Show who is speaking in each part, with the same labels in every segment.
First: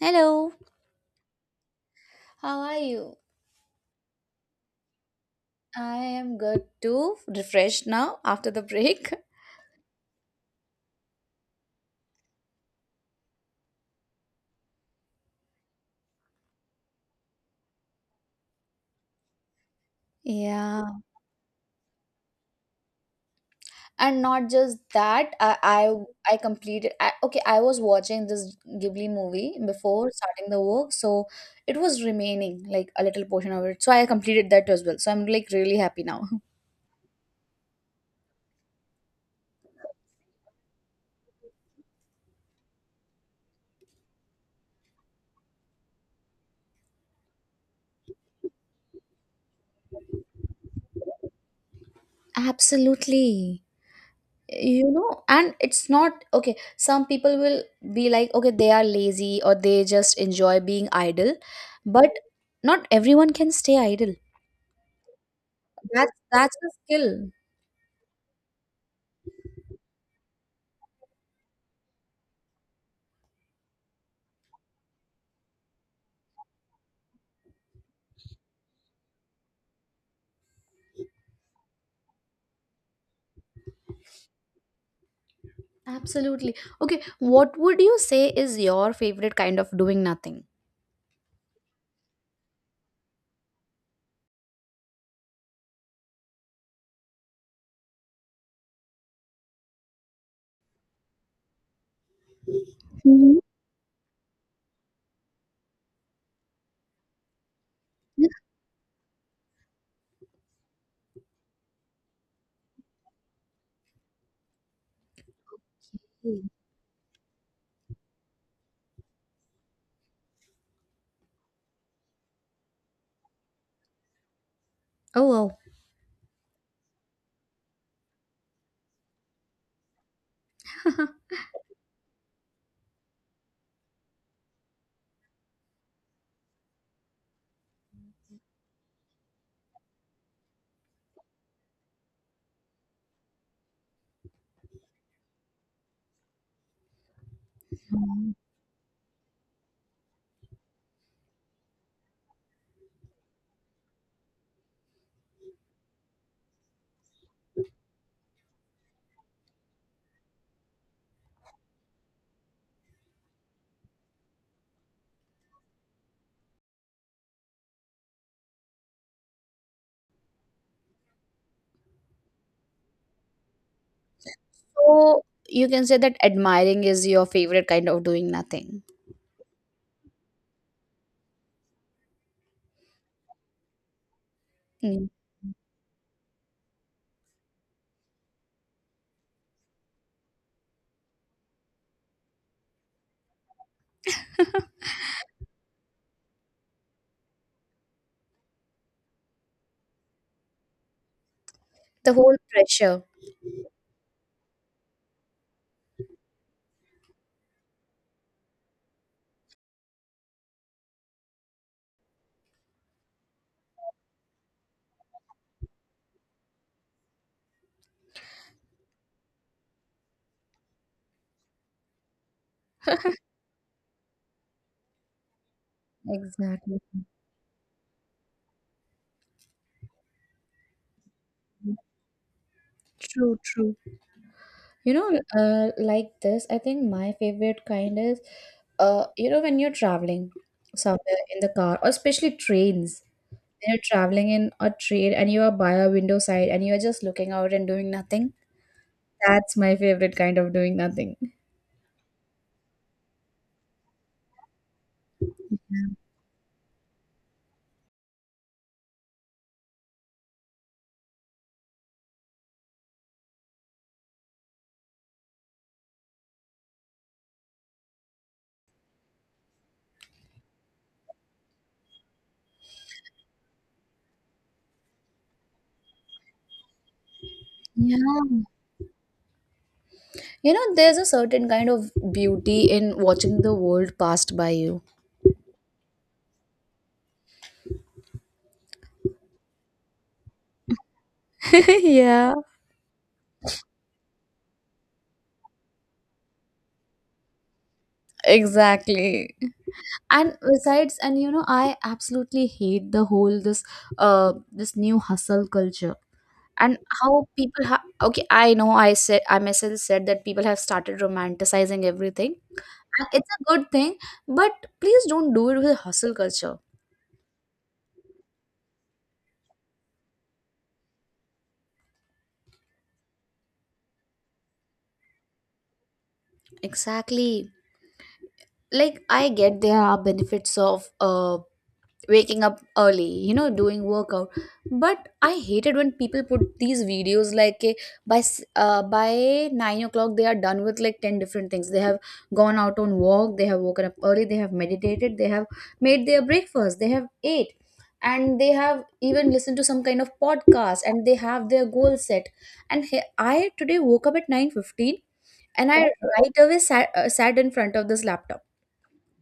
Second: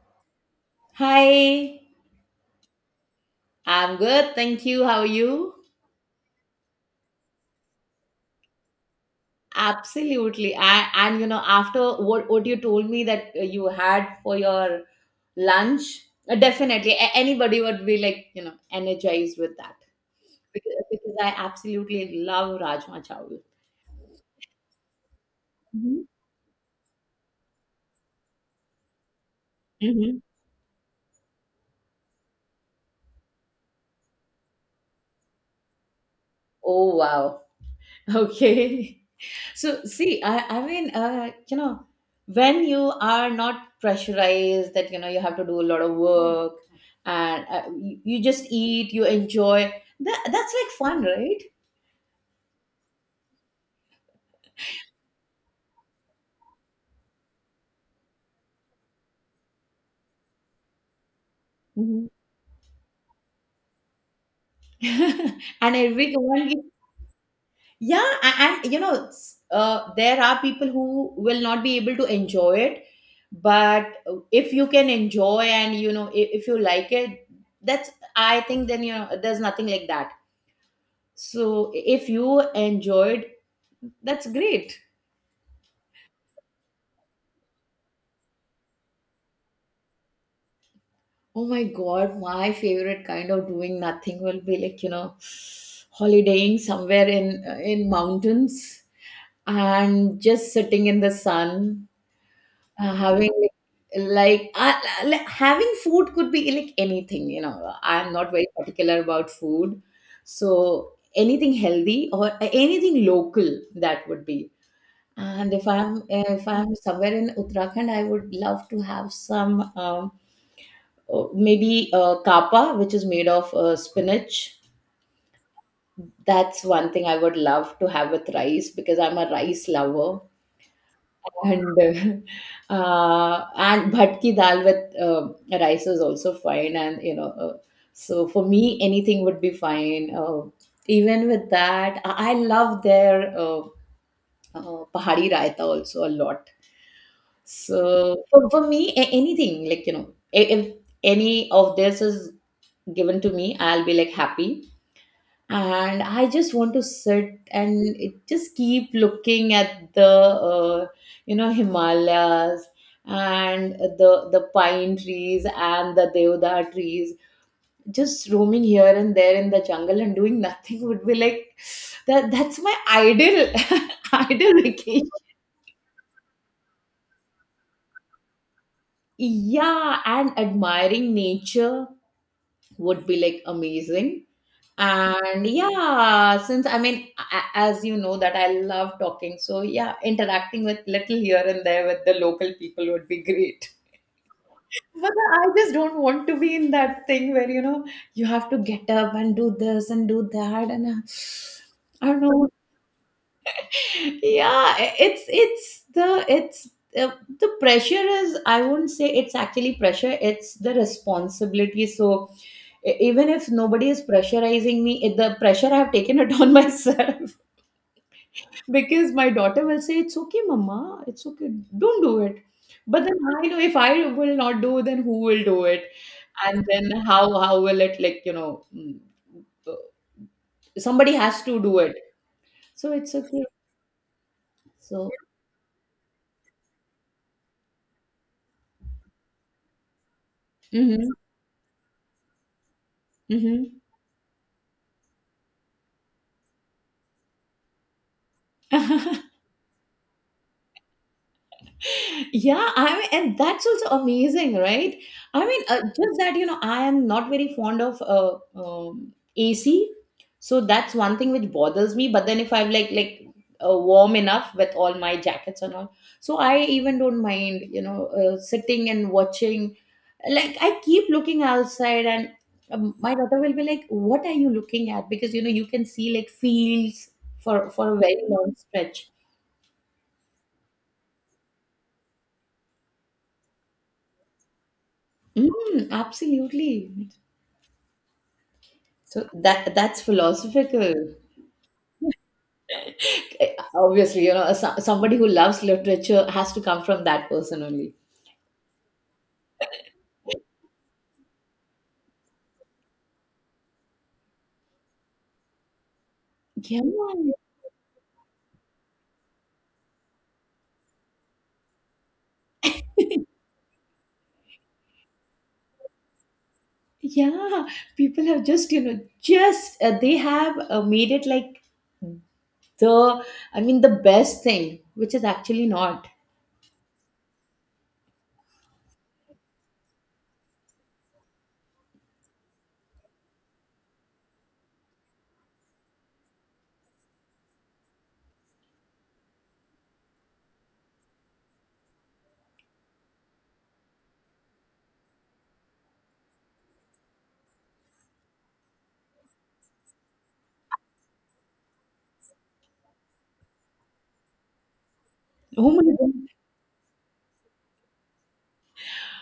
Speaker 1: Hello,
Speaker 2: Hi,
Speaker 1: how are you?
Speaker 2: I'm good. Thank you. How are you?
Speaker 1: I am good too, refreshed now after the break.
Speaker 2: Absolutely. I, and you know, after what you told me that you had for your lunch, definitely anybody would be like, you know, energized with that because, uh,
Speaker 1: Yeah.
Speaker 2: because I absolutely love Rajma Chawal.
Speaker 1: And not just that,
Speaker 2: Hmm.
Speaker 1: I completed. Okay, I was watching this Ghibli movie before
Speaker 2: Hmm.
Speaker 1: starting the work, so it was remaining like a little portion of it. So I completed that as well. So I'm like really happy now.
Speaker 2: Oh, wow. Okay. So, see, when you are not pressurized, that you know you have to do a lot of work, and you just eat, you enjoy. That's like fun, right?
Speaker 1: Absolutely. You know, and it's not okay, some people will be like, okay, they are lazy or they just enjoy being idle,
Speaker 2: Mhm.
Speaker 1: but not everyone can stay idle.
Speaker 2: and
Speaker 1: that's
Speaker 2: every one,
Speaker 1: that's
Speaker 2: gives-
Speaker 1: a skill.
Speaker 2: yeah, and you know, there are people who will not be able to enjoy it, but if you can enjoy and you know if you like it, that's, I think, then you know there's nothing like that. So if you enjoyed, that's great.
Speaker 1: Absolutely. Okay, what would you say is your favorite kind of doing nothing?
Speaker 2: Oh my God, my favorite kind of doing nothing will be like, you know, holidaying somewhere in mountains and just sitting in the sun, having
Speaker 1: Mhm.
Speaker 2: like having food could be like anything, you know. I'm not very particular about food. So anything healthy or anything local that would be. And if I'm somewhere in Uttarakhand, I would love to have some maybe kapa, which is made of spinach.
Speaker 1: Oh, wow.
Speaker 2: That's one thing I would love to have with rice because I'm a rice lover. And and bhatki dal with rice is also fine. And you know, so for me, anything would be fine. Even with that, I love their pahadi raita also a lot. So for me, anything like you know, if any of this is given to me, I'll be like happy. And I just want to sit and just keep looking at the you know Himalayas and the pine trees and the deodar trees. Just roaming here and there in the jungle and doing nothing would be like that. That's my ideal ideal vacation.
Speaker 1: So you can say that admiring is your favorite kind of doing nothing?
Speaker 2: Yeah, and admiring nature would be like amazing.
Speaker 1: Mm.
Speaker 2: And yeah, since I mean, as you know, that I love talking. So yeah, interacting with little here and there with the local people would be great. But I just don't want to be in that thing where, you know, you have to get up and do this and do that. And I
Speaker 1: The
Speaker 2: don't
Speaker 1: whole
Speaker 2: know,
Speaker 1: pressure.
Speaker 2: yeah. It's it's the it's uh, the pressure is, I wouldn't say it's actually pressure, it's the responsibility. So e- even if nobody is pressurizing me, it, the pressure I have taken it on myself, because my daughter will say it's okay mama, it's okay, don't do it. But then I know if I will not do, then who will do it, and
Speaker 1: Exactly.
Speaker 2: then how will it, like you know, mm, uh, somebody has to do it, so it's
Speaker 1: True,
Speaker 2: okay.
Speaker 1: true. You
Speaker 2: So
Speaker 1: know, like this, I think my favorite kind is, you know, when you're traveling
Speaker 2: mm-hmm.
Speaker 1: somewhere in the car, or especially trains. When
Speaker 2: Mm-hmm.
Speaker 1: you're traveling in a train and you are by a window side and you're just looking out and doing nothing. That's my favorite kind of doing nothing.
Speaker 2: Yeah, I mean, and that's also amazing, right? I mean, just that, you know, I am not very fond of AC. So that's one thing which bothers me. But then if I'm like, warm enough with all my jackets and all. So I even don't mind, you know, sitting and watching. Like, I keep looking outside, and my daughter will be like, "What are you looking at?" Because, you know, you can see like fields for a
Speaker 1: Yeah.
Speaker 2: very long stretch.
Speaker 1: You know, there's a certain kind of beauty in watching the world passed by you.
Speaker 2: Mm, absolutely. That's philosophical.
Speaker 1: Yeah.
Speaker 2: Eh, obviously, you know, somebody who loves literature has to come from that person only.
Speaker 1: Exactly. And besides, and you know, I absolutely hate the whole this new hustle culture. And
Speaker 2: Yeah,
Speaker 1: how okay, I know I myself said that people have started romanticizing everything, and it's a good thing. But please don't do it with hustle culture.
Speaker 2: yeah. People have just, you know, just they have made it like the, I mean, the best thing, which is actually not.
Speaker 1: Exactly. Like, I get there are benefits of waking up early, you know, doing workout. But I hated when people put these videos, like, by 9 o'clock they are done with like 10 different things. They have gone out on walk, they have woken up early, they have meditated, they have made their breakfast, they have ate, and they have even listened to some kind of podcast, and they have their goal set. And I today woke up at 9:15,
Speaker 2: Oh
Speaker 1: and I
Speaker 2: my God.
Speaker 1: right away sat in front of this laptop.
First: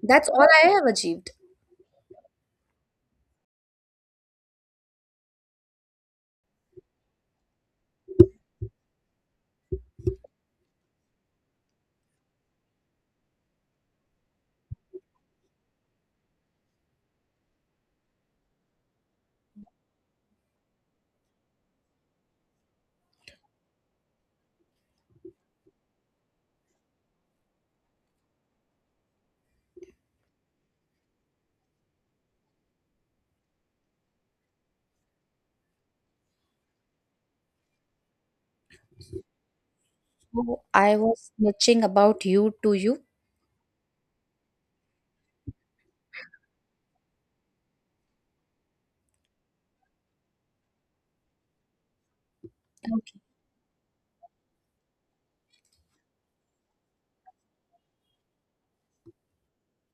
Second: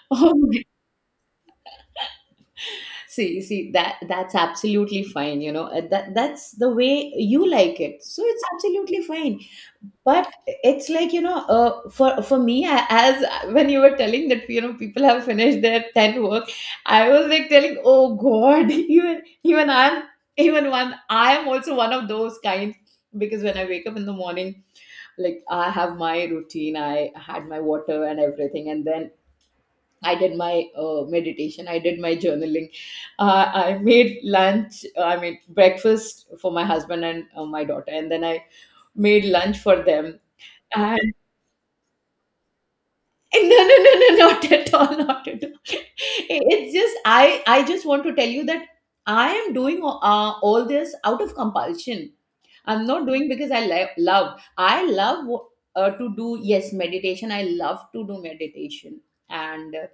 Speaker 1: That's
Speaker 2: Oh
Speaker 1: all
Speaker 2: my.
Speaker 1: I have achieved.
Speaker 2: See that's absolutely fine. You know, that's the way you like it, so it's absolutely fine. But it's like, you know, for me, as when you were telling that, you know, people have finished their 10 work, I was like telling, oh God, even even I'm even one, I am also one of those kinds, because when I wake up in the morning, like I have my routine, I had my water and everything, and then I did my meditation, I did my journaling, I made lunch, I made breakfast for my husband and my daughter, and then I made lunch for them.
Speaker 1: So I was snitching about you to you.
Speaker 2: Eh, no, no, no, no, not at all, not at all. It's just I just want to tell you that I am doing all this out of compulsion. I'm not doing because I love to do yes meditation. I love to do meditation, and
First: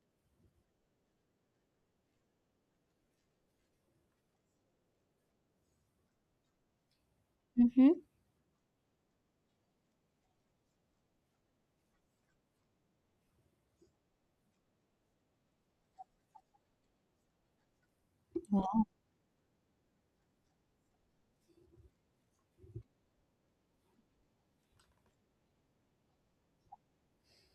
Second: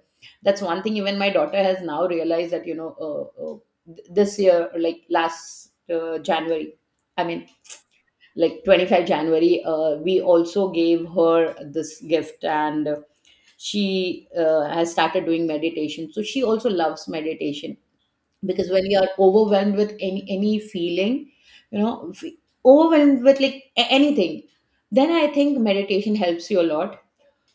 Speaker 2: that's one thing. Even my daughter has now realized that you know this year, like last January, I mean,
Speaker 1: Mm-hmm.
Speaker 2: like 25 January, we also gave her this gift, and she has started doing meditation, so she also loves meditation, because when
Speaker 1: Wow.
Speaker 2: you are overwhelmed with any feeling, you know, overwhelmed with like anything, then I think meditation helps you a lot.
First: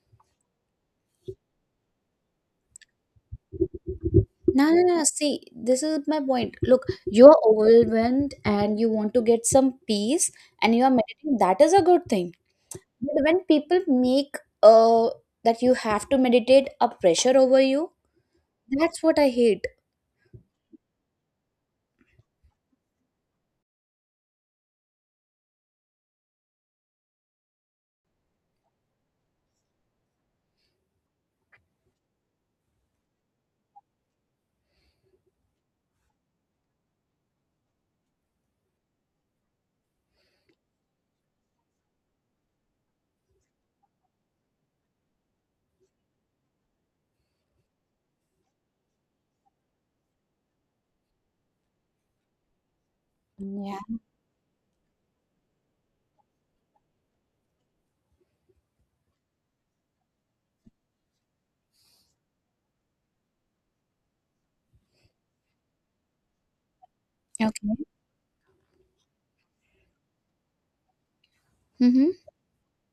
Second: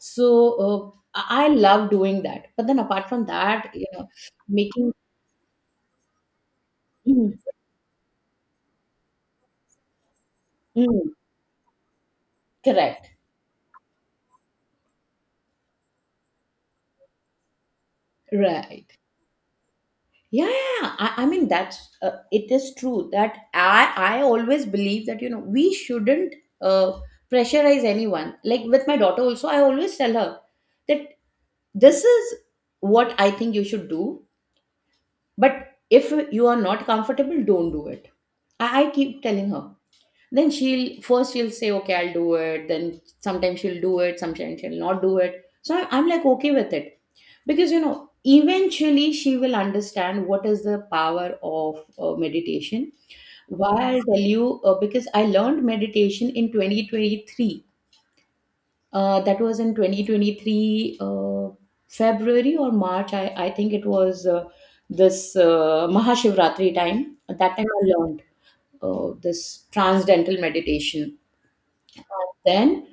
Speaker 2: So I love doing that, but then apart from that, you know,
Speaker 1: No, no,
Speaker 2: making.
Speaker 1: no. See, this is my point. Look, you
Speaker 2: Mm.
Speaker 1: are overwhelmed and you want to get some peace and you are
Speaker 2: Mm.
Speaker 1: meditating. That is a good thing.
Speaker 2: Correct.
Speaker 1: But when people make uh that you have to meditate a pressure over you,
Speaker 2: Right.
Speaker 1: that's what I hate.
Speaker 2: Yeah, yeah, yeah. I mean that's it is true that I always believe that you know we shouldn't uh, pressurize anyone. Like with my daughter also, I always tell her that this is what I think you should do, but if you are not comfortable, don't do it. I keep telling her, then she'll say okay I'll do it, then sometimes she'll do it, sometimes she'll not do it, so I'm like okay with it, because you know eventually she will understand what is the power of meditation. Why,
Speaker 1: Yeah.
Speaker 2: I'll tell you. Because I learned meditation in 2023. That was in 2023, February or March, I think it was this mahashivratri time, at that time
Speaker 1: Okay.
Speaker 2: I learned this transcendental meditation.
Speaker 1: Mm-hmm.
Speaker 2: Then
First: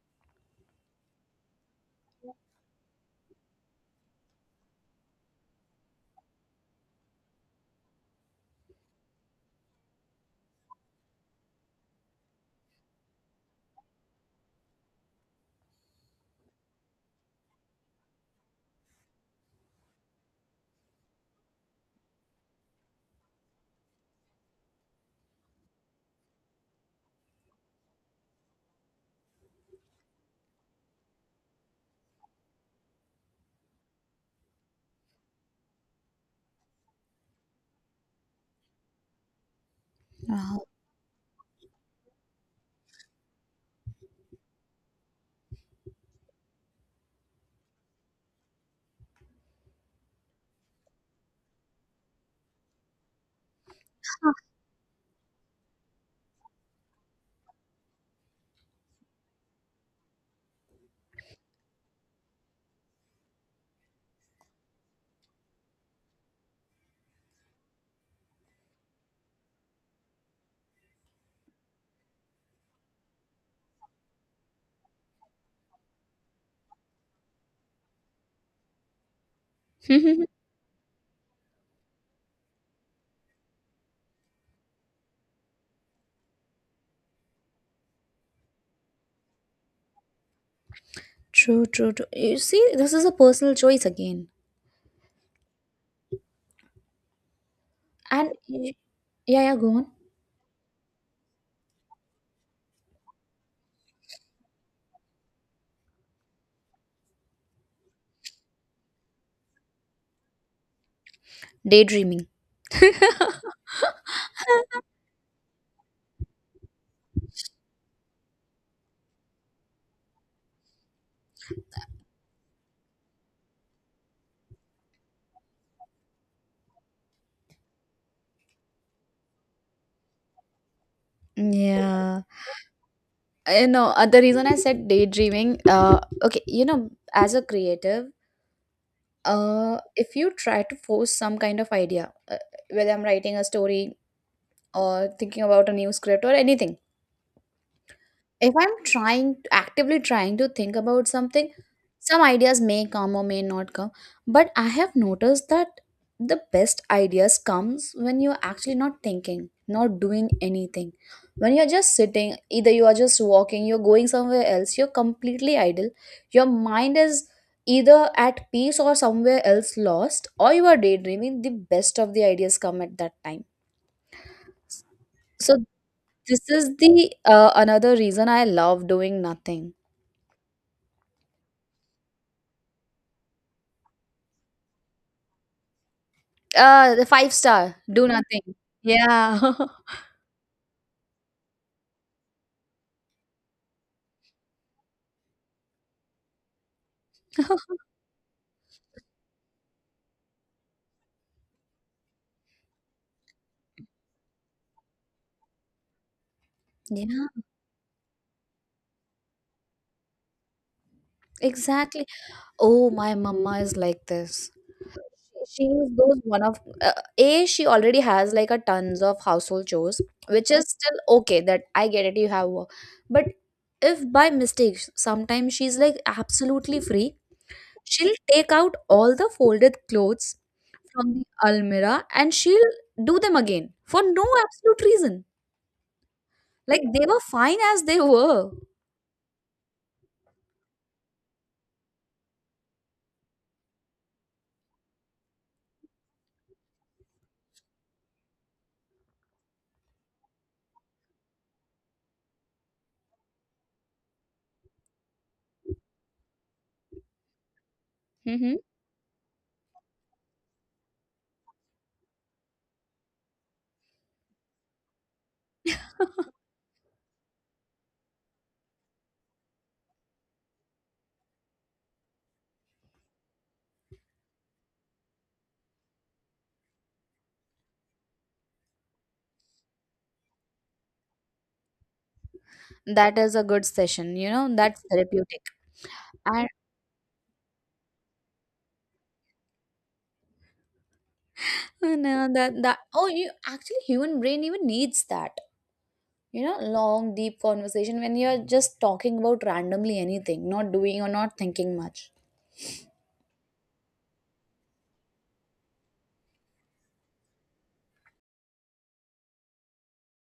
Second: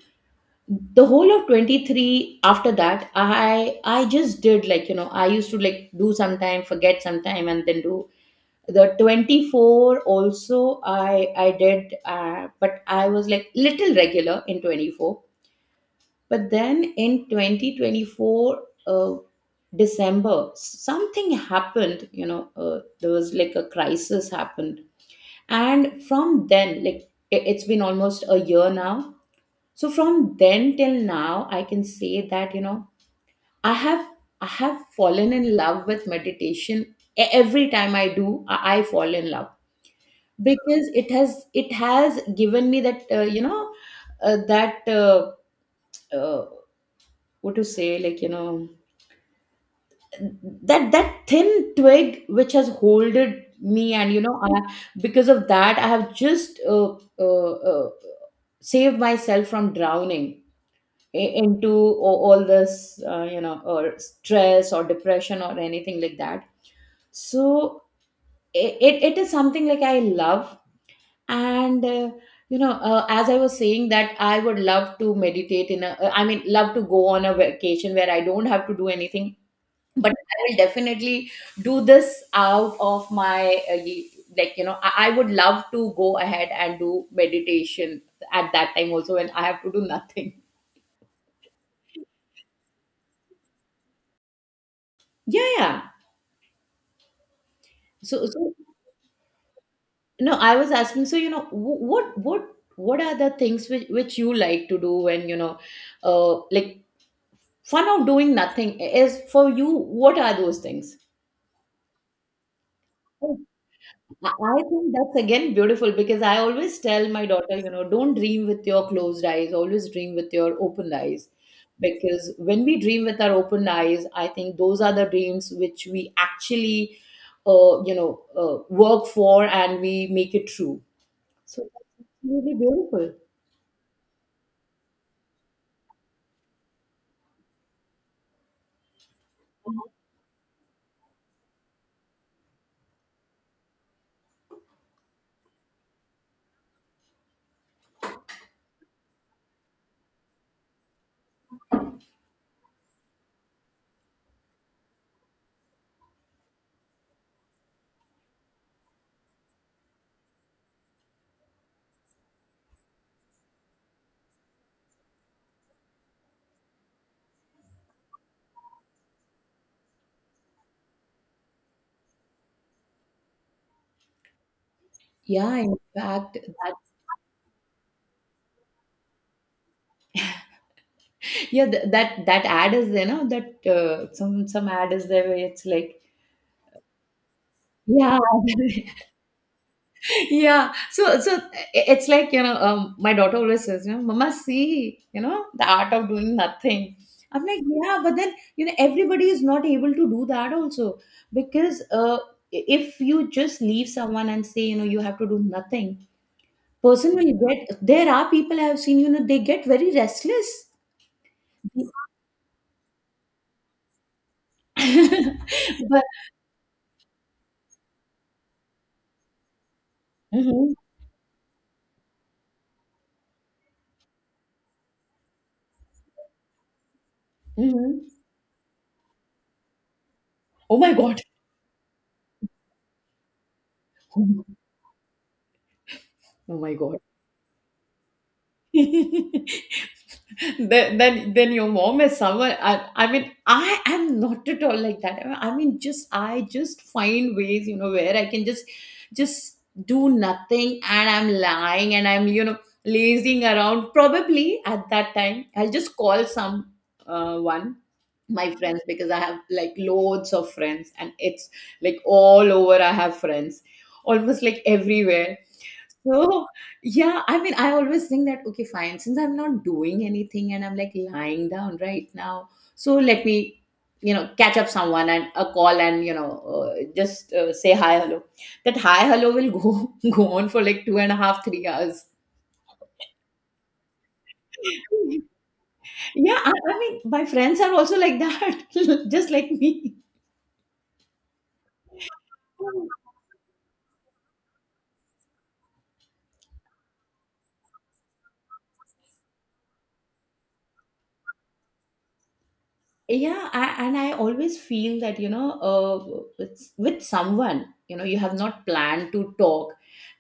Speaker 2: the whole of 23, after that I just did, like you know, I used to like do sometime, forget sometime, and then do. The 24 also I did, but I was like little regular in 24. But then in 2024, uh, December, something happened, you know, there was like a crisis happened, and from then, like, it- it's been almost a year now. So from then till now, I can say that you know I have, I have fallen in love with meditation. Every time I do, I fall in love,
Speaker 1: Wow.
Speaker 2: because it has, it has given me that uh, that uh, uh, what to say, like you know, that that thin twig which has holded me, and you know because of that I have just uh, uh, saved myself from drowning into all this, you know, or stress or depression or anything like that. So it is something like I love, and you know as I was saying that I would love to meditate in a, I mean love to go on a vacation where I don't have to do anything, but I will definitely do this out of my uh, y- like you know I would love to go ahead and do meditation at that time also, when I have to do nothing.
Speaker 1: True, true, true. You see, this is a personal choice again.
Speaker 2: Yeah, yeah. so
Speaker 1: And
Speaker 2: so
Speaker 1: yeah, yeah, go on.
Speaker 2: No, I was asking, so you know, what are the things which you like to do when you know, like fun of doing nothing is for you, what are those things?
Speaker 1: Daydreaming.
Speaker 2: Oh, I I think that's again beautiful because I always tell my daughter, you know, don't dream with your closed eyes, always dream with your open eyes. Because when we dream with our open eyes, I think those are the dreams which we actually, work for and we make it true. So that's
Speaker 1: Yeah.
Speaker 2: really beautiful.
Speaker 1: You know, the reason I said daydreaming, okay, you know, as a creative, if you try to force some kind of idea, whether I'm writing a story or thinking about a new script or anything. If I'm trying, actively trying to think about something, some ideas may come or may not come. But I have noticed that the best ideas comes when you're actually not thinking, not doing anything. When you're just sitting, either you are just walking, you're going somewhere else, you're completely idle, your mind is either at peace or somewhere else lost, or you are daydreaming, the best of the ideas come at that time. So
Speaker 2: Yeah, in fact,
Speaker 1: this is
Speaker 2: that,
Speaker 1: the, another reason I love doing nothing.
Speaker 2: yeah, that that ad is there, no? That some ad is there where it's like,
Speaker 1: The 5 star, do
Speaker 2: yeah,
Speaker 1: nothing. Yeah.
Speaker 2: yeah. So it's like you know, my daughter always says, you know, "Mama, see, you know, the art of doing nothing." I'm like, yeah, but then you know, everybody is not able to do that also, because if you just leave someone and say, you know, you have to do nothing,
Speaker 1: Yeah,
Speaker 2: person will get. There are people I have seen, you know, they get very restless.
Speaker 1: exactly. Oh, my mama is like this. She is
Speaker 2: But
Speaker 1: those one of, A, she already has like a tons of household chores, which is
Speaker 2: mhm.
Speaker 1: still okay, that I get it, you have work. But if by mistake sometimes she's like absolutely free,
Speaker 2: Mhm.
Speaker 1: she'll take out all the folded clothes
Speaker 2: Oh my
Speaker 1: from
Speaker 2: God.
Speaker 1: the almirah and she'll do them again for no absolute reason.
Speaker 2: Oh my
Speaker 1: Like
Speaker 2: God.
Speaker 1: they were fine as they were.
Speaker 2: Then your mom is someone. I mean, I am not at all like that. I mean, just I just find ways, you know, where I can just do nothing, and I'm lying, and I'm lazing around. Probably at that time, I'll just call some one my friends because I have like loads of friends, and it's like all over. I have friends almost like everywhere. So, yeah, I mean, I always think that, okay, fine, since I'm not doing anything and I'm like lying down right now, so let me, you know, catch up someone and a call and, you know, just say hi, hello. That hi, hello will go, go on for like two and a half, 3 hours.
Speaker 1: That is a good session, you know, that's therapeutic.
Speaker 2: Yeah,
Speaker 1: And
Speaker 2: I mean, my friends are also like that, just like me.
Speaker 1: and that oh, you actually human brain even needs that. You know, long deep conversation when you're just talking about randomly anything, not doing or not thinking much.
Speaker 2: Yeah, I always feel that it's with someone you know you have not planned to talk,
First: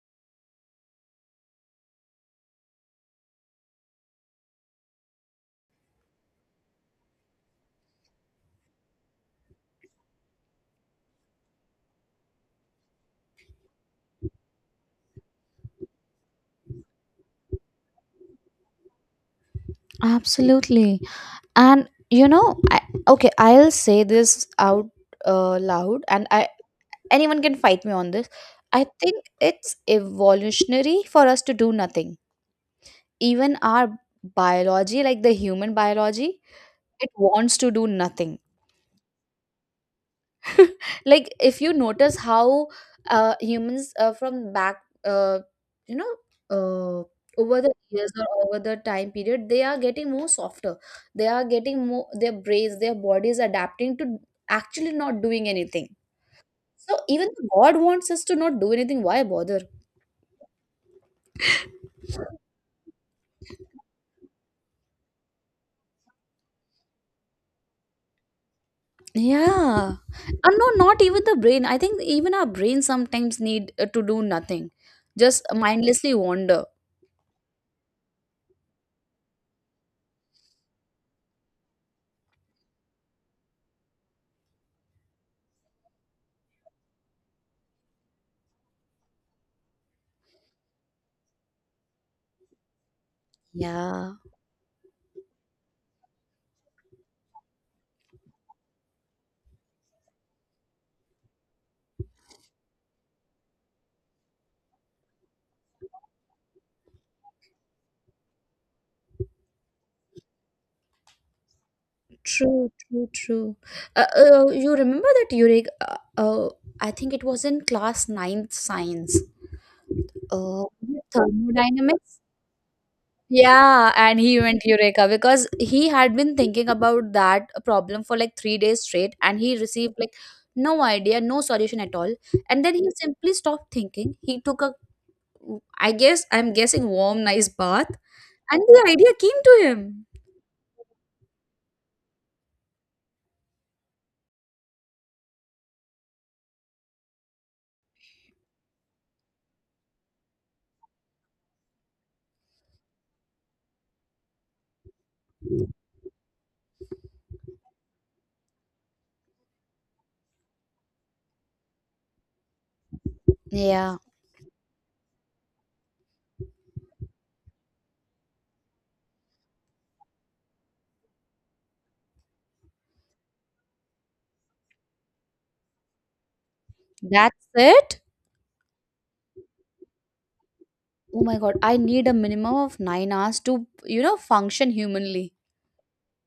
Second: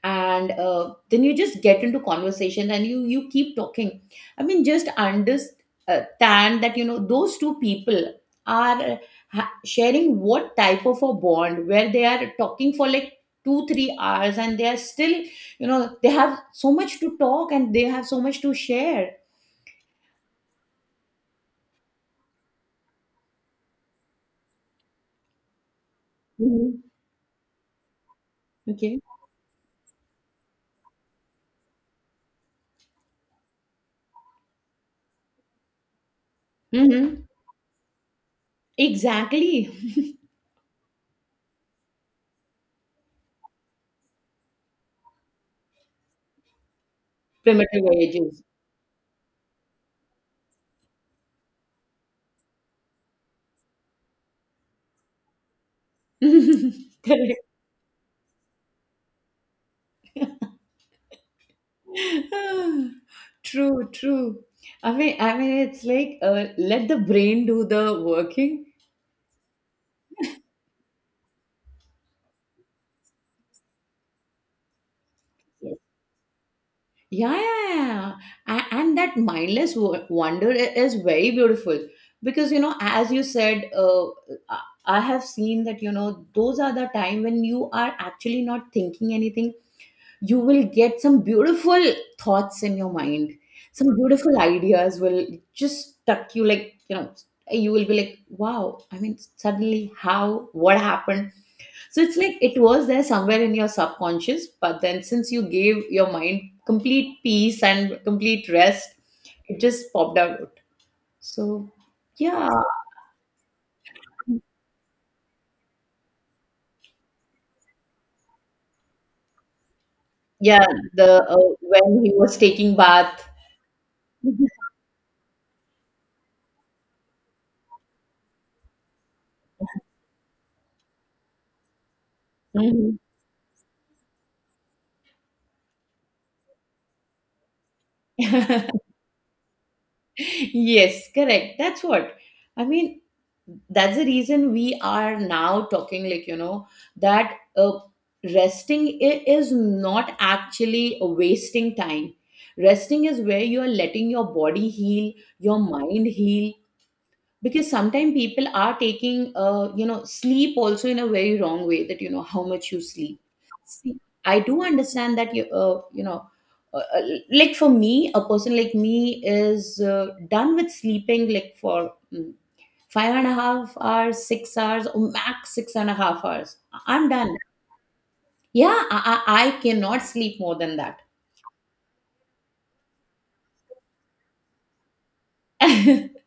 Speaker 2: and then you just get into conversation and you keep talking. I mean, just understand that you know those two people are sharing what type of a bond where they are talking for like 2 3 hours and they are still, you know, they have so much to talk and they have so much to share.
Speaker 1: Absolutely. And you know, okay, I'll say this out, loud, and I
Speaker 2: Mhm.
Speaker 1: anyone can fight me on this. I
Speaker 2: Okay.
Speaker 1: think it's evolutionary for us to do nothing. Even our biology, like the human biology, it
Speaker 2: Hmm.
Speaker 1: wants to do nothing.
Speaker 2: Exactly.
Speaker 1: Like, if you notice how, humans, from back, uh, you know, uh, over the
Speaker 2: Primitive
Speaker 1: years or
Speaker 2: ages.
Speaker 1: over the time period, they are getting more softer. They are getting more, their brains, their bodies adapting to actually not doing anything. So even
Speaker 2: Correct.
Speaker 1: God wants us to not do anything. Why bother?
Speaker 2: Ah, true, true. I mean, it's like let the brain do the working.
Speaker 1: Yeah. And no, not even the brain. I think even our brain sometimes need, to do nothing, just
Speaker 2: Yes.
Speaker 1: mindlessly wander.
Speaker 2: Yeah, yeah, yeah. And that mindless wonder is very beautiful because, you know, as you said, I I have seen that, you know, those are the time when you are actually not thinking anything, you will get some beautiful thoughts in your mind. Some
Speaker 1: Yeah.
Speaker 2: beautiful ideas will just tuck you, like, you know, you will be like wow, I mean, suddenly how, what happened? So it's like it was there somewhere in your subconscious, but then since you gave your mind complete peace and complete rest, it just popped out. So yeah.
Speaker 1: True, true, true. You remember that Eureka? I think it was in class ninth science.
Speaker 2: Yeah,
Speaker 1: Uh,
Speaker 2: the when he
Speaker 1: Thermodynamics.
Speaker 2: was taking bath.
Speaker 1: Yeah, and he went Eureka because he had been thinking about that problem for like 3 days straight, and he received like no idea, no solution at all. And then he
Speaker 2: Mhm.
Speaker 1: simply stopped thinking. He took a, I guess, I'm guessing, warm, nice bath, and the idea came to him.
Speaker 2: Yes, correct. That's what I mean, that's the reason we are now talking, like, you know, that resting is not actually wasting time. Resting is where you are letting your body heal, your mind heal, because sometimes people are taking you know, sleep also in a very wrong way, that you know how much you sleep. See,
Speaker 1: Yeah,
Speaker 2: I do understand that uh, uh, like for me, a person like me is done with sleeping like for five and a half hours, 6 hours, or max six and a half hours. I'm done.
Speaker 1: that's it.
Speaker 2: Yeah, I cannot sleep more than that.
Speaker 1: Oh my God, I need a minimum of 9 hours to, you know, function humanly.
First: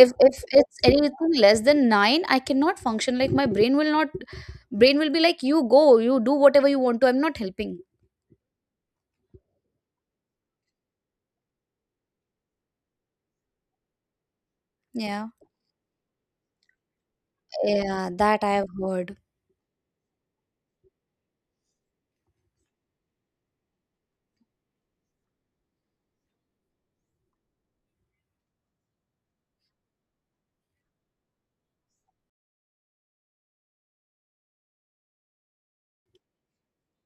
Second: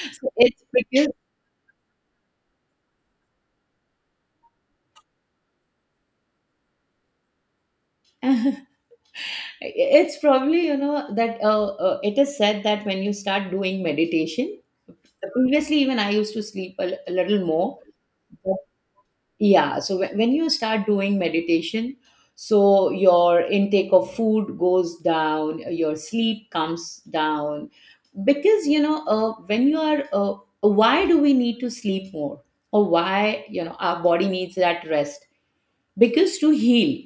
Speaker 1: if
Speaker 2: So
Speaker 1: if
Speaker 2: it's
Speaker 1: it's
Speaker 2: because.
Speaker 1: anything less than 9, I cannot function. Like, my brain will not, brain will be like, you go, you do whatever you want to, I'm not helping.
Speaker 2: It's probably, you know, that it is said that when you start doing meditation,
Speaker 1: Yeah.
Speaker 2: previously even I used to sleep a little more.
Speaker 1: Yeah, that I
Speaker 2: But
Speaker 1: have heard.
Speaker 2: yeah, so when you start doing meditation, so your intake of food goes down, your sleep comes down. Because, you know, when you are, why do we need to sleep more? Or why, you know, our body needs that rest? Because to heal.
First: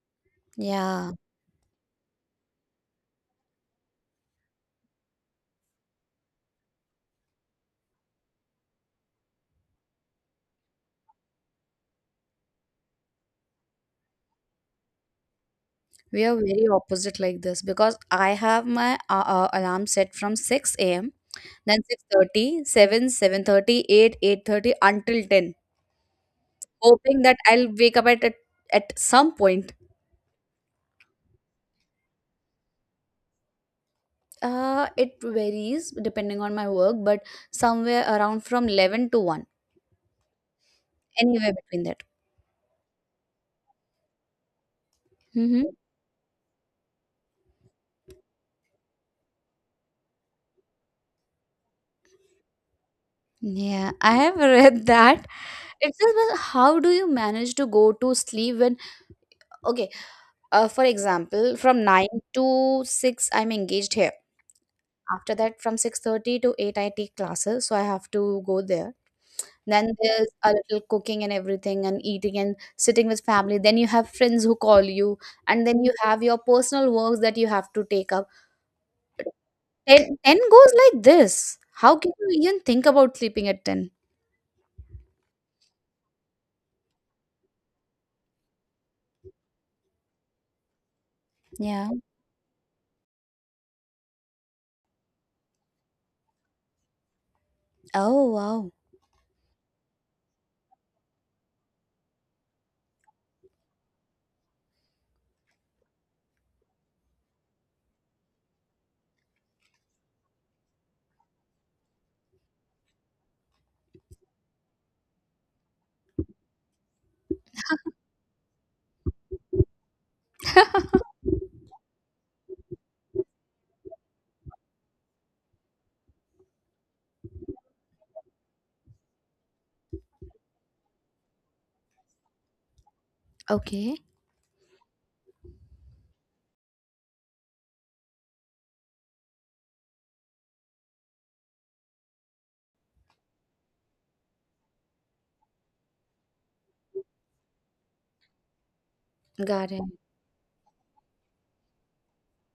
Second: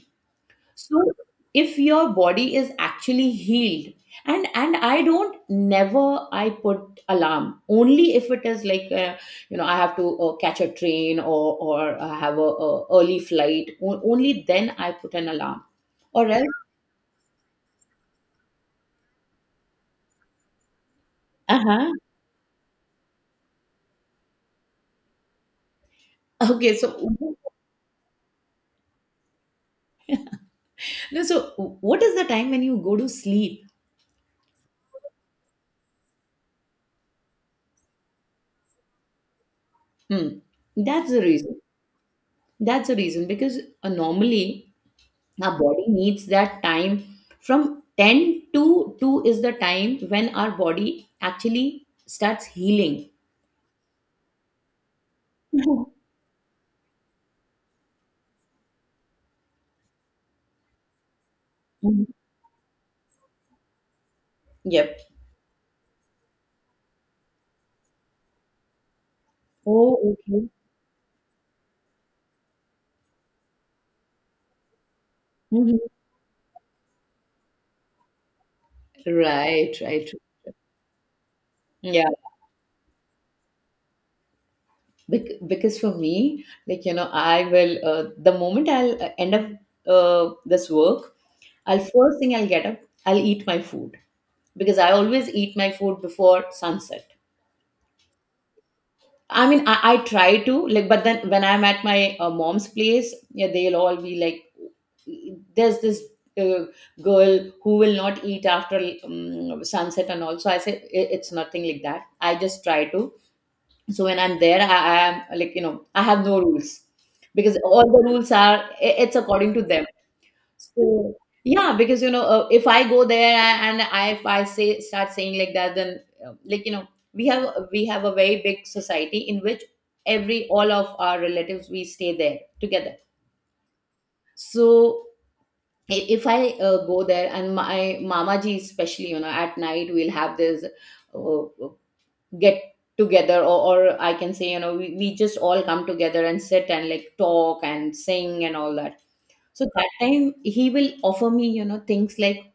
Speaker 2: So
Speaker 1: Yeah,
Speaker 2: if your body is actually healed, and I don't never I put alarm only if it is like you know, I have to catch a train, or I have a early flight. Only then I put an alarm,
Speaker 1: we
Speaker 2: or
Speaker 1: are
Speaker 2: else.
Speaker 1: very opposite like this because I have my, alarm set from 6 a.m.
Speaker 2: Uh
Speaker 1: then
Speaker 2: huh.
Speaker 1: six thirty, seven, 7:30, 8:30 until 10,
Speaker 2: Okay. So
Speaker 1: hoping
Speaker 2: no.
Speaker 1: that I'll wake up at some point.
Speaker 2: So what is the time when you go to sleep?
Speaker 1: It varies depending on my work, but somewhere around from 11 to 1,
Speaker 2: Hmm. That's the
Speaker 1: anywhere
Speaker 2: reason.
Speaker 1: between that.
Speaker 2: That's the reason because normally our
Speaker 1: Hmm.
Speaker 2: body needs that time. From 10 to 2 is the time when our body actually starts healing.
Speaker 1: Yeah, I have read that.
Speaker 2: Mhm.
Speaker 1: It's just, well, how do you manage to go to sleep when, okay, for example, from
Speaker 2: Mhm.
Speaker 1: 9 to 6, I'm engaged here.
Speaker 2: Yep.
Speaker 1: After that, from 6:30 to 8, I take classes, so I have to go there. Then
Speaker 2: Oh,
Speaker 1: there's
Speaker 2: okay.
Speaker 1: a little cooking and everything and eating and sitting with family. Then you have friends who call you, and
Speaker 2: Mhm.
Speaker 1: then you have your personal works that you have to take up.
Speaker 2: Right,
Speaker 1: 10,
Speaker 2: right.
Speaker 1: ten goes like this. How
Speaker 2: Yeah.
Speaker 1: can you even think about sleeping at 10?
Speaker 2: Because for me, like, you know, I will, the moment I'll end up this work, I'll
Speaker 1: Yeah.
Speaker 2: first thing I'll get up, I'll eat my food because I always eat my food before sunset.
Speaker 1: Oh, wow.
Speaker 2: I mean, I try to like, but then when I'm at my mom's place, yeah, they'll all be like, "There's this uh, girl who will not eat after sunset," and all. So I say, It's nothing like that. I just try to." So when I'm there, I am like, you know, I have no rules because all the rules are it's according to them. So yeah, because you know, if I go there and I, if I say start saying like that, then like you know, we have we have a very big society in which every all of our relatives we stay there together.
Speaker 1: Okay.
Speaker 2: So if I go there and my mama ji especially, you know, at night we'll have this uh, get together, or I can say, you know, we just all come together and sit and like talk and sing and all that. So
Speaker 1: Got it.
Speaker 2: that time he will offer me, you know, things like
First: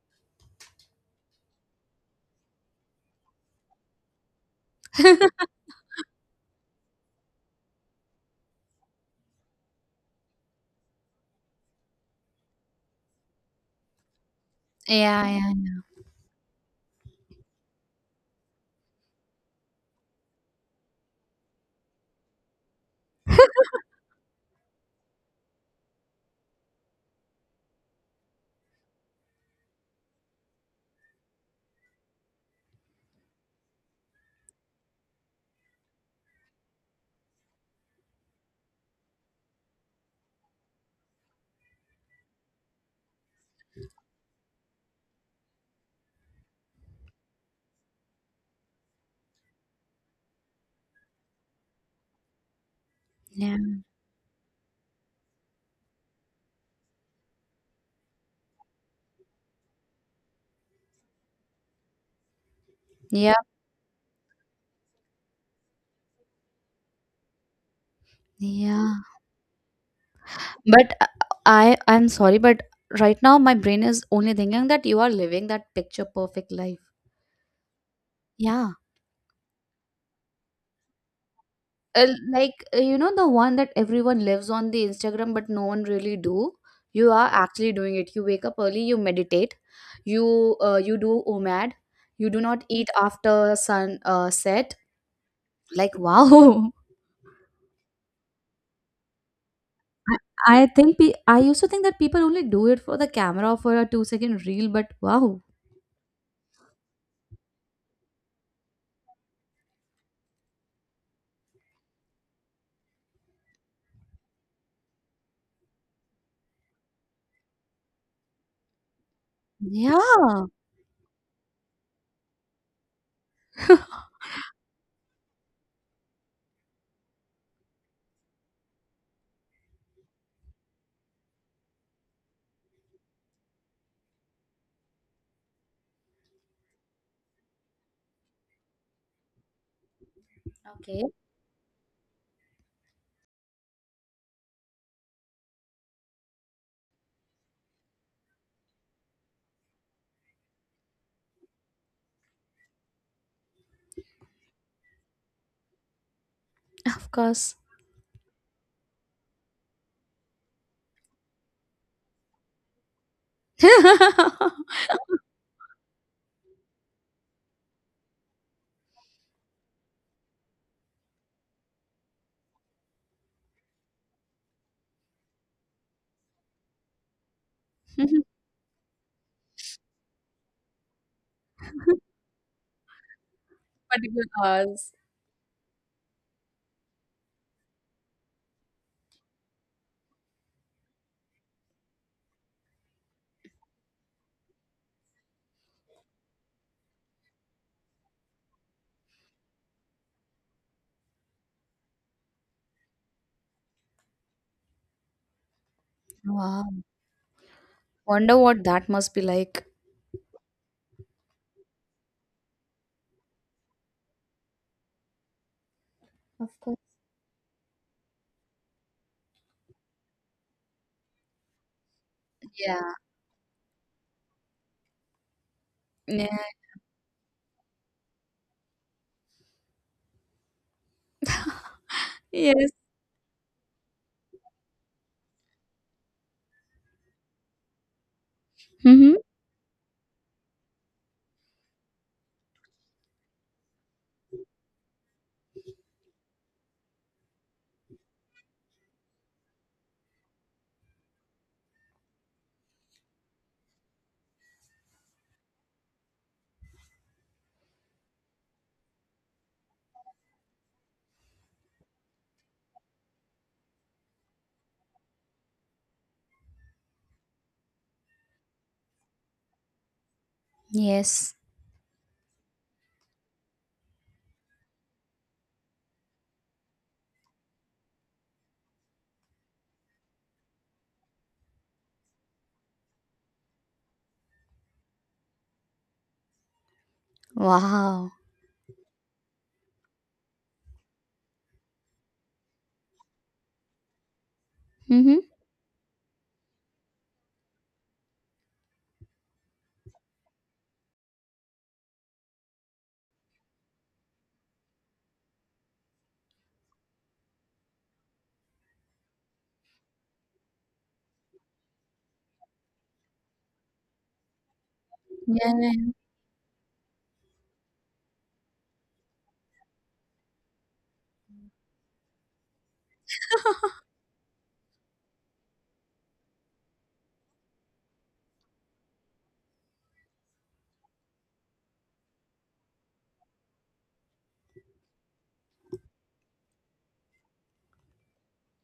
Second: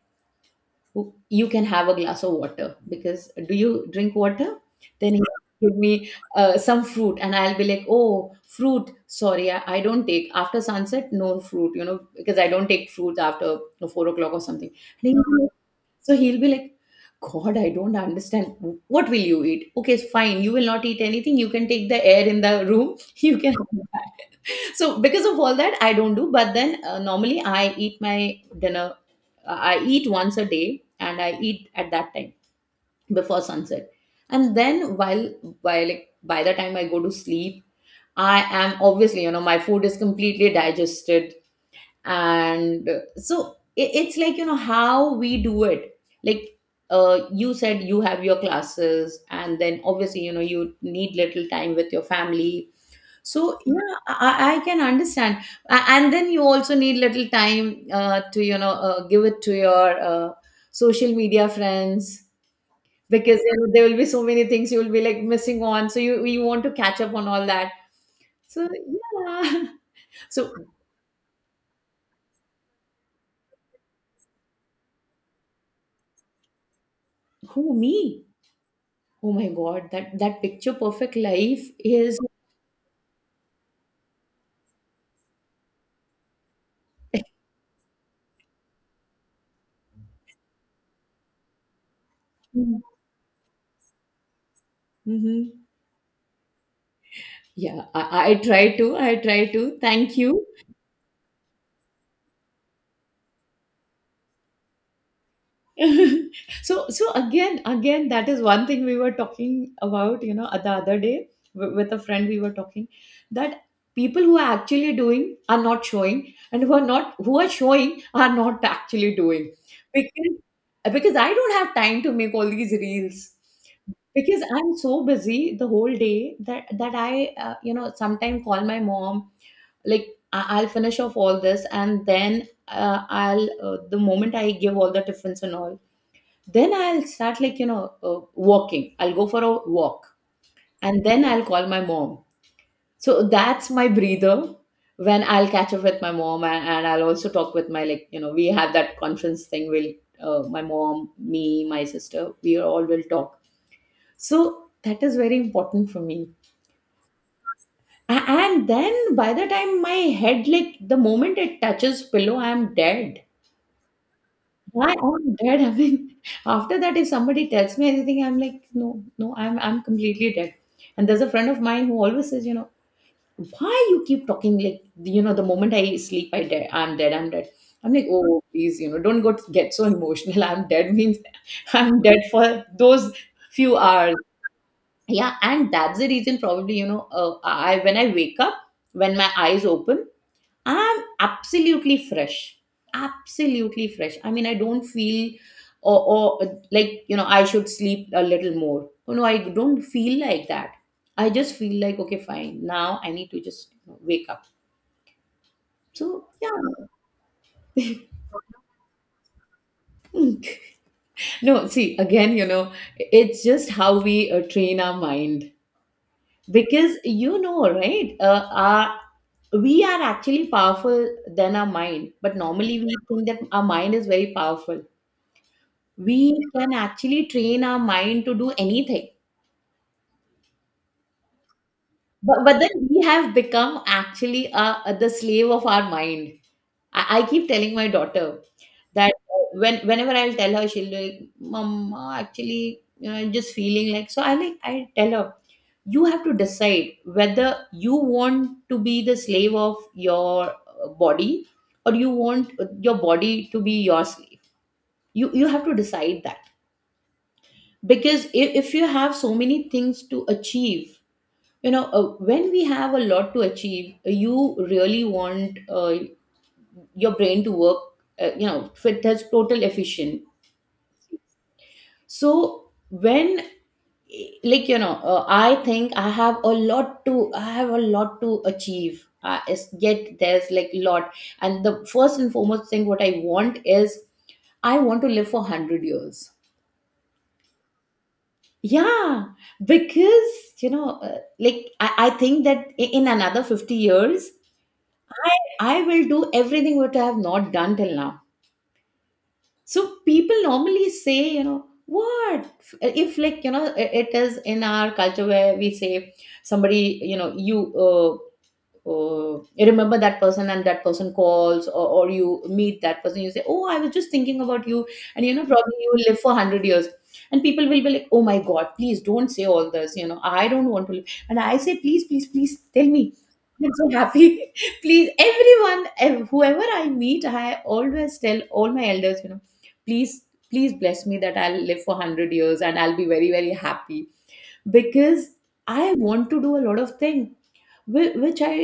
Speaker 2: you can have a glass of water. Because do you drink water? Then he give me some fruit, and I'll be like, oh fruit, sorry, I don't take after sunset, no fruit, you know, because I don't take fruits after, you know, 4 o'clock or something. And he'll
Speaker 1: Yeah,
Speaker 2: be like,
Speaker 1: yeah,
Speaker 2: so he'll be like, god, I don't understand what will you eat. Okay, it's fine, you will not eat anything, you can take the air in the room. You can, so because of all that I don't do. But then normally I eat my dinner, I eat once a day and I eat at that time before sunset. And then while like by the time I go to sleep, I am obviously, you know, my food is completely digested. And so it, it's like you know how we do it, like you said you have your classes and then obviously you know you need little time with your family. So
Speaker 1: yeah,
Speaker 2: yeah, I can understand. And then you also need little time to you know give it to your social media friends,
Speaker 1: yeah.
Speaker 2: because you know, there will be so many things you will be like missing on. So you want to catch up on all that. So
Speaker 1: Yeah.
Speaker 2: yeah. So
Speaker 1: But, I'm sorry, but right now my brain is only thinking that you are living that picture perfect life.
Speaker 2: who me?
Speaker 1: Yeah.
Speaker 2: Oh my God, that that picture perfect life is.
Speaker 1: Like, you know, the one that everyone lives on the Instagram, but no one really do. You are actually doing it. You wake up early, you meditate, you do OMAD, you do not eat after sun, set.
Speaker 2: Mhm.
Speaker 1: Like, wow.
Speaker 2: Yeah, I try to. I try to. Thank you.
Speaker 1: I used to think that people only do it for the camera for a 2-second reel, but wow.
Speaker 2: So again that is one thing we were talking about, you know, the other day with a friend we were talking, that people who are actually doing are not showing, and who are not who are showing are not actually doing. because
Speaker 1: Yeah.
Speaker 2: because I don't have time to make all these reels, because I'm so busy the whole day that that I you know sometimes call my mom, like I'll finish off all this, and then I'll the moment I give all the tiffins and all, then I'll start like you know walking, I'll go for a walk.
Speaker 1: Okay.
Speaker 2: And then I'll call my mom. So that's my breather, when I'll catch up with my mom, and I'll also talk with my, like you know, we have that conference thing, we'll my mom, me, my sister, we all will talk. So that is very important for me.
Speaker 1: Of course.
Speaker 2: And then by the time my head, like the moment it touches pillow, I'm dead. I am dead. I mean, after that, if somebody tells me anything, I'm like, no, no, I'm completely dead. And there's a friend of mine who always says, you know, why you keep talking like, you know, the moment I sleep, I dead, I'm dead, I'm dead. I'm like, oh, please, you know, don't go get so emotional. I'm dead means I'm dead for those few hours.
Speaker 1: Particular hours.
Speaker 2: Yeah, and that's the reason probably, you know, I when I wake up, when my eyes open, I'm absolutely fresh. Absolutely fresh. I mean, I don't feel, or, or like, you know, I should sleep a little more. Oh, no, I don't feel like that. I just feel like, okay, fine, now I need to just you know, wake up. So, yeah.
Speaker 1: Wow. Wonder what that must be like.
Speaker 2: Hmm. No, see, again, you know, it's just how we train our mind.
Speaker 1: Of course.
Speaker 2: Because, you know, right? We are actually powerful than our mind. But normally we
Speaker 1: Yeah.
Speaker 2: think that our mind is very powerful.
Speaker 1: Yeah.
Speaker 2: We can actually train our mind to do anything, but then
Speaker 1: Yes.
Speaker 2: we have become actually the slave of our mind. I keep telling my daughter that
Speaker 1: Mm-hmm.
Speaker 2: when whenever I'll tell her, she'll be like, "Mom, actually you know, I'm just feeling like," so I tell her, you have to decide whether you want to be the slave of your body, or you want your body to be your slave. You have to decide that, because if you have so many things to achieve. When we have a lot to achieve, you really want your brain to work, you know, fit as total efficient.
Speaker 1: Yes.
Speaker 2: So when, I think I have a lot to I have a lot to achieve. Yet there's like lot, and the first and foremost thing what I want is, I want to live for 100 years.
Speaker 1: Wow.
Speaker 2: Yeah, because like I think that in another 50 years,
Speaker 1: Mm-hmm.
Speaker 2: I, I will do everything what I have not done till now. So people normally say, you know what, if like you know I- it is in our culture where we say somebody, you know, you uh, oh, you remember that person, and that person calls, or you meet that person, you say, "Oh, I was just thinking about you, and you know,
Speaker 1: Yeah.
Speaker 2: probably you will live for 100 years." And people will be like, "Oh my god, please don't say all this, you know, I don't want to live." And I say, please, please, please tell me, I'm so happy. Please, everyone, whoever I meet, I always tell all my elders, you know, please, please bless me that I'll live for 100 years, and I'll be very, very happy, because I want to do a lot of things which I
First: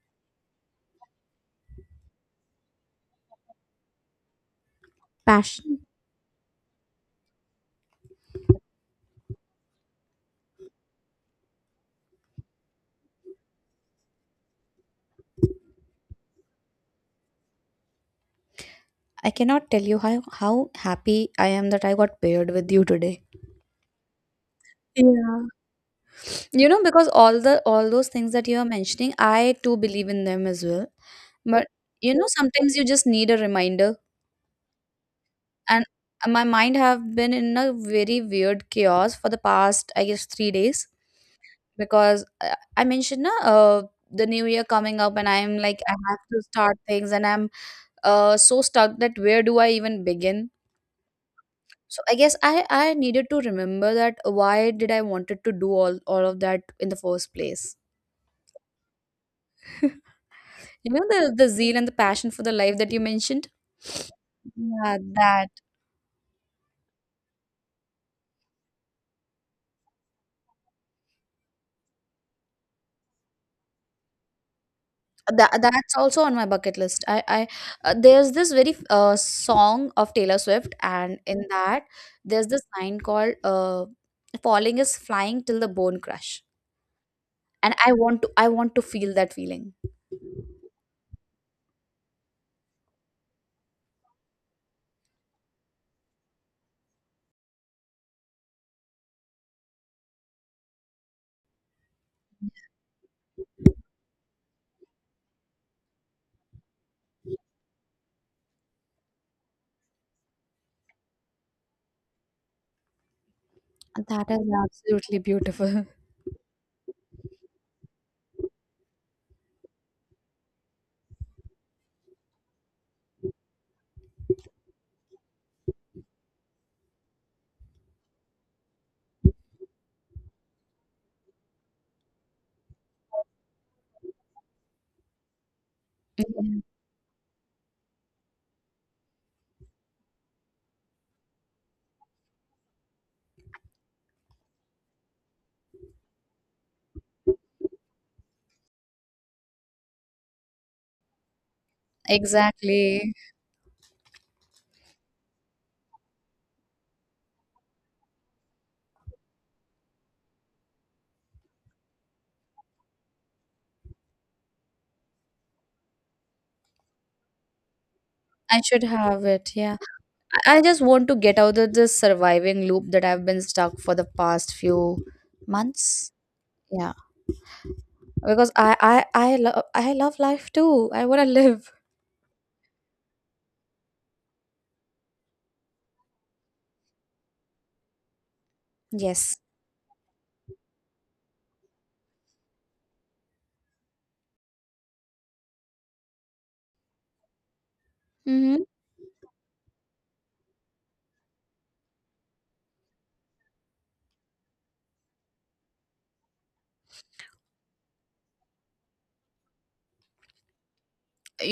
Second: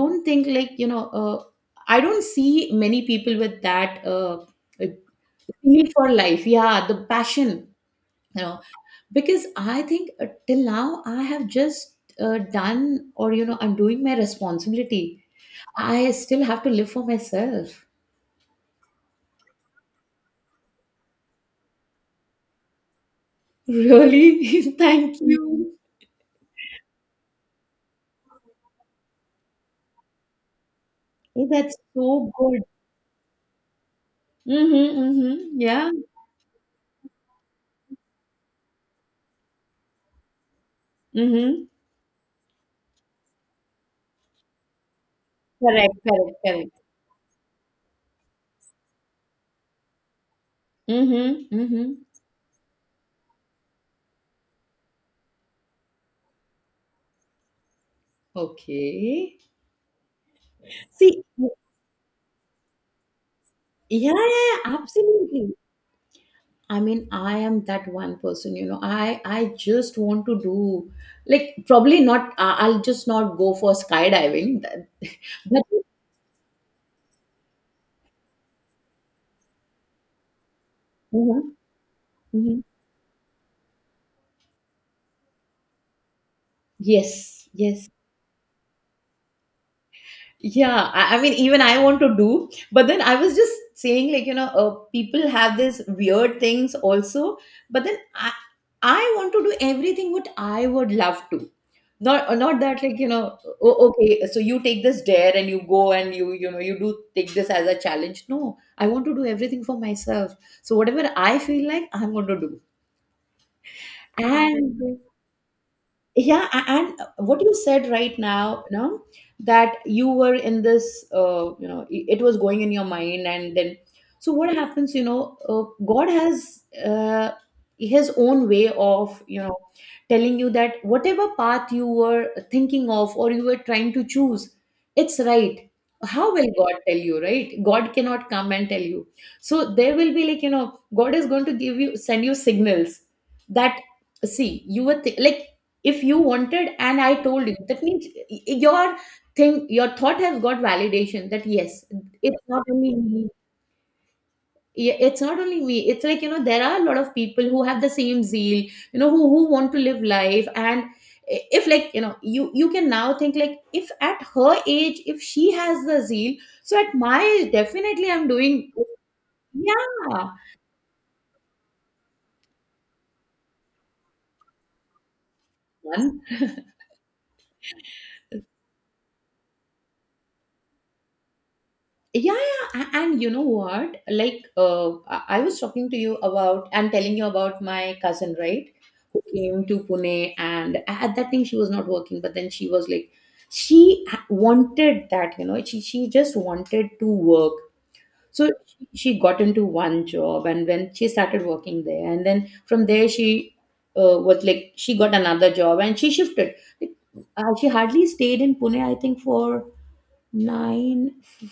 Speaker 2: don't think, like, you know, I don't see many people with that uh,
Speaker 1: Passion.
Speaker 2: feel for life. Yeah, the passion, you know. Because I think, till now, I have just done, or you know, I'm doing my responsibility. I still have to live for myself.
Speaker 1: I cannot tell you how happy I am that I got paired with you today.
Speaker 2: Really? Thank
Speaker 1: Yeah.
Speaker 2: you.
Speaker 1: You know, because all those things that you are mentioning, I too believe in them as well.
Speaker 2: Oh,
Speaker 1: But
Speaker 2: that's
Speaker 1: you know,
Speaker 2: so good.
Speaker 1: sometimes you just need a reminder.
Speaker 2: Mm-hmm, mm-hmm,
Speaker 1: And
Speaker 2: yeah.
Speaker 1: my mind have been in a very weird chaos for the past, I guess, 3 days,
Speaker 2: Mm-hmm.
Speaker 1: because I mentioned na, the new year coming up, and I'm like, I
Speaker 2: Correct,
Speaker 1: have
Speaker 2: correct,
Speaker 1: to
Speaker 2: correct.
Speaker 1: start things, and I'm, so stuck that where do I even begin?
Speaker 2: Mm-hmm, mm-hmm.
Speaker 1: So I guess I needed to remember that why did I wanted to do all of that in the first place.
Speaker 2: Okay.
Speaker 1: You know
Speaker 2: See,
Speaker 1: the zeal and the passion for the life that you mentioned?
Speaker 2: yeah, yeah, yeah,
Speaker 1: Yeah,
Speaker 2: absolutely. I mean, I am that one person, you know. I just want to do, like, probably not. I'll just not go for skydiving. That, that,
Speaker 1: that's also on my bucket list. I There's this very song of Taylor Swift, and
Speaker 2: mhm,
Speaker 1: in that there's this
Speaker 2: mhm.
Speaker 1: line called, "Falling is flying till the bone crush,"
Speaker 2: Yes,
Speaker 1: and
Speaker 2: yes.
Speaker 1: I want to feel that feeling.
Speaker 2: Yeah, I mean, even I want to do, but then I was just saying, like, you know, people have these weird things also, but then I want to do everything what I would love to. Not not that, like, you know, okay, so you take this dare and you go and you know, you do take this as a challenge. No, I want to do everything for myself, so whatever I feel like, I'm going to do.
Speaker 1: That is
Speaker 2: And
Speaker 1: absolutely beautiful.
Speaker 2: yeah, and what you said right now, you know, that you were in this, it was going in your mind, and then, so what happens, you know, god has his own way of, you know, telling you that whatever path you were thinking of or you were trying to choose, it's right. How
Speaker 1: Yeah,
Speaker 2: will god tell you, right? God cannot come and tell you. So there will be, like, you know, god is going to give you, send you signals that, see, you were like, if you wanted and I told you, that means your thing, your thought has got validation, that yes, it's not only
Speaker 1: exactly.
Speaker 2: me. Yeah, it's not only me. It's like, you know, there are a lot of people who have the same zeal, you know, who want to live life. And if, like, you know, you can now think, like, if at her age, if she has the zeal, so at my age, definitely I'm
Speaker 1: I
Speaker 2: doing.
Speaker 1: should have it. Yeah.
Speaker 2: Yeah.
Speaker 1: I just want to get out of this surviving loop that I've been stuck for the past few months.
Speaker 2: One.
Speaker 1: Yeah, because I love life too. I want to live.
Speaker 2: Yeah, yeah, and you know what, like, I was talking to you about and telling you about my cousin, right, who
Speaker 1: Yes.
Speaker 2: came to Pune, and at that time she was not working, but then she was like, she wanted that, you know, she just wanted to work. So
Speaker 1: Mm-hmm.
Speaker 2: she got into one job, and when she started working there, and then from there, she was like, she got another job and she shifted. Like, she hardly stayed in Pune, I think, for nine,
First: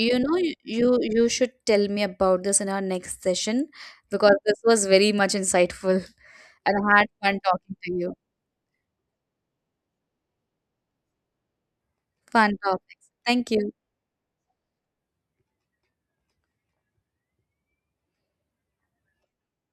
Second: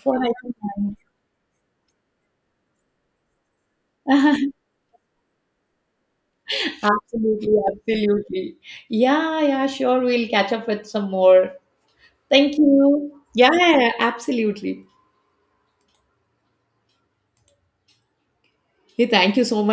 Speaker 2: for I
Speaker 1: know,
Speaker 2: think,
Speaker 1: you should tell me about this in our next session because this was very much insightful. And I had fun
Speaker 2: absolutely,
Speaker 1: talking to you.
Speaker 2: absolutely. Yeah, yeah, sure. We'll catch up with some more.
Speaker 1: Fun
Speaker 2: Thank
Speaker 1: topics.
Speaker 2: you. Yeah,
Speaker 1: Thank you.
Speaker 2: yeah, yeah, absolutely. Hey, thank you so much.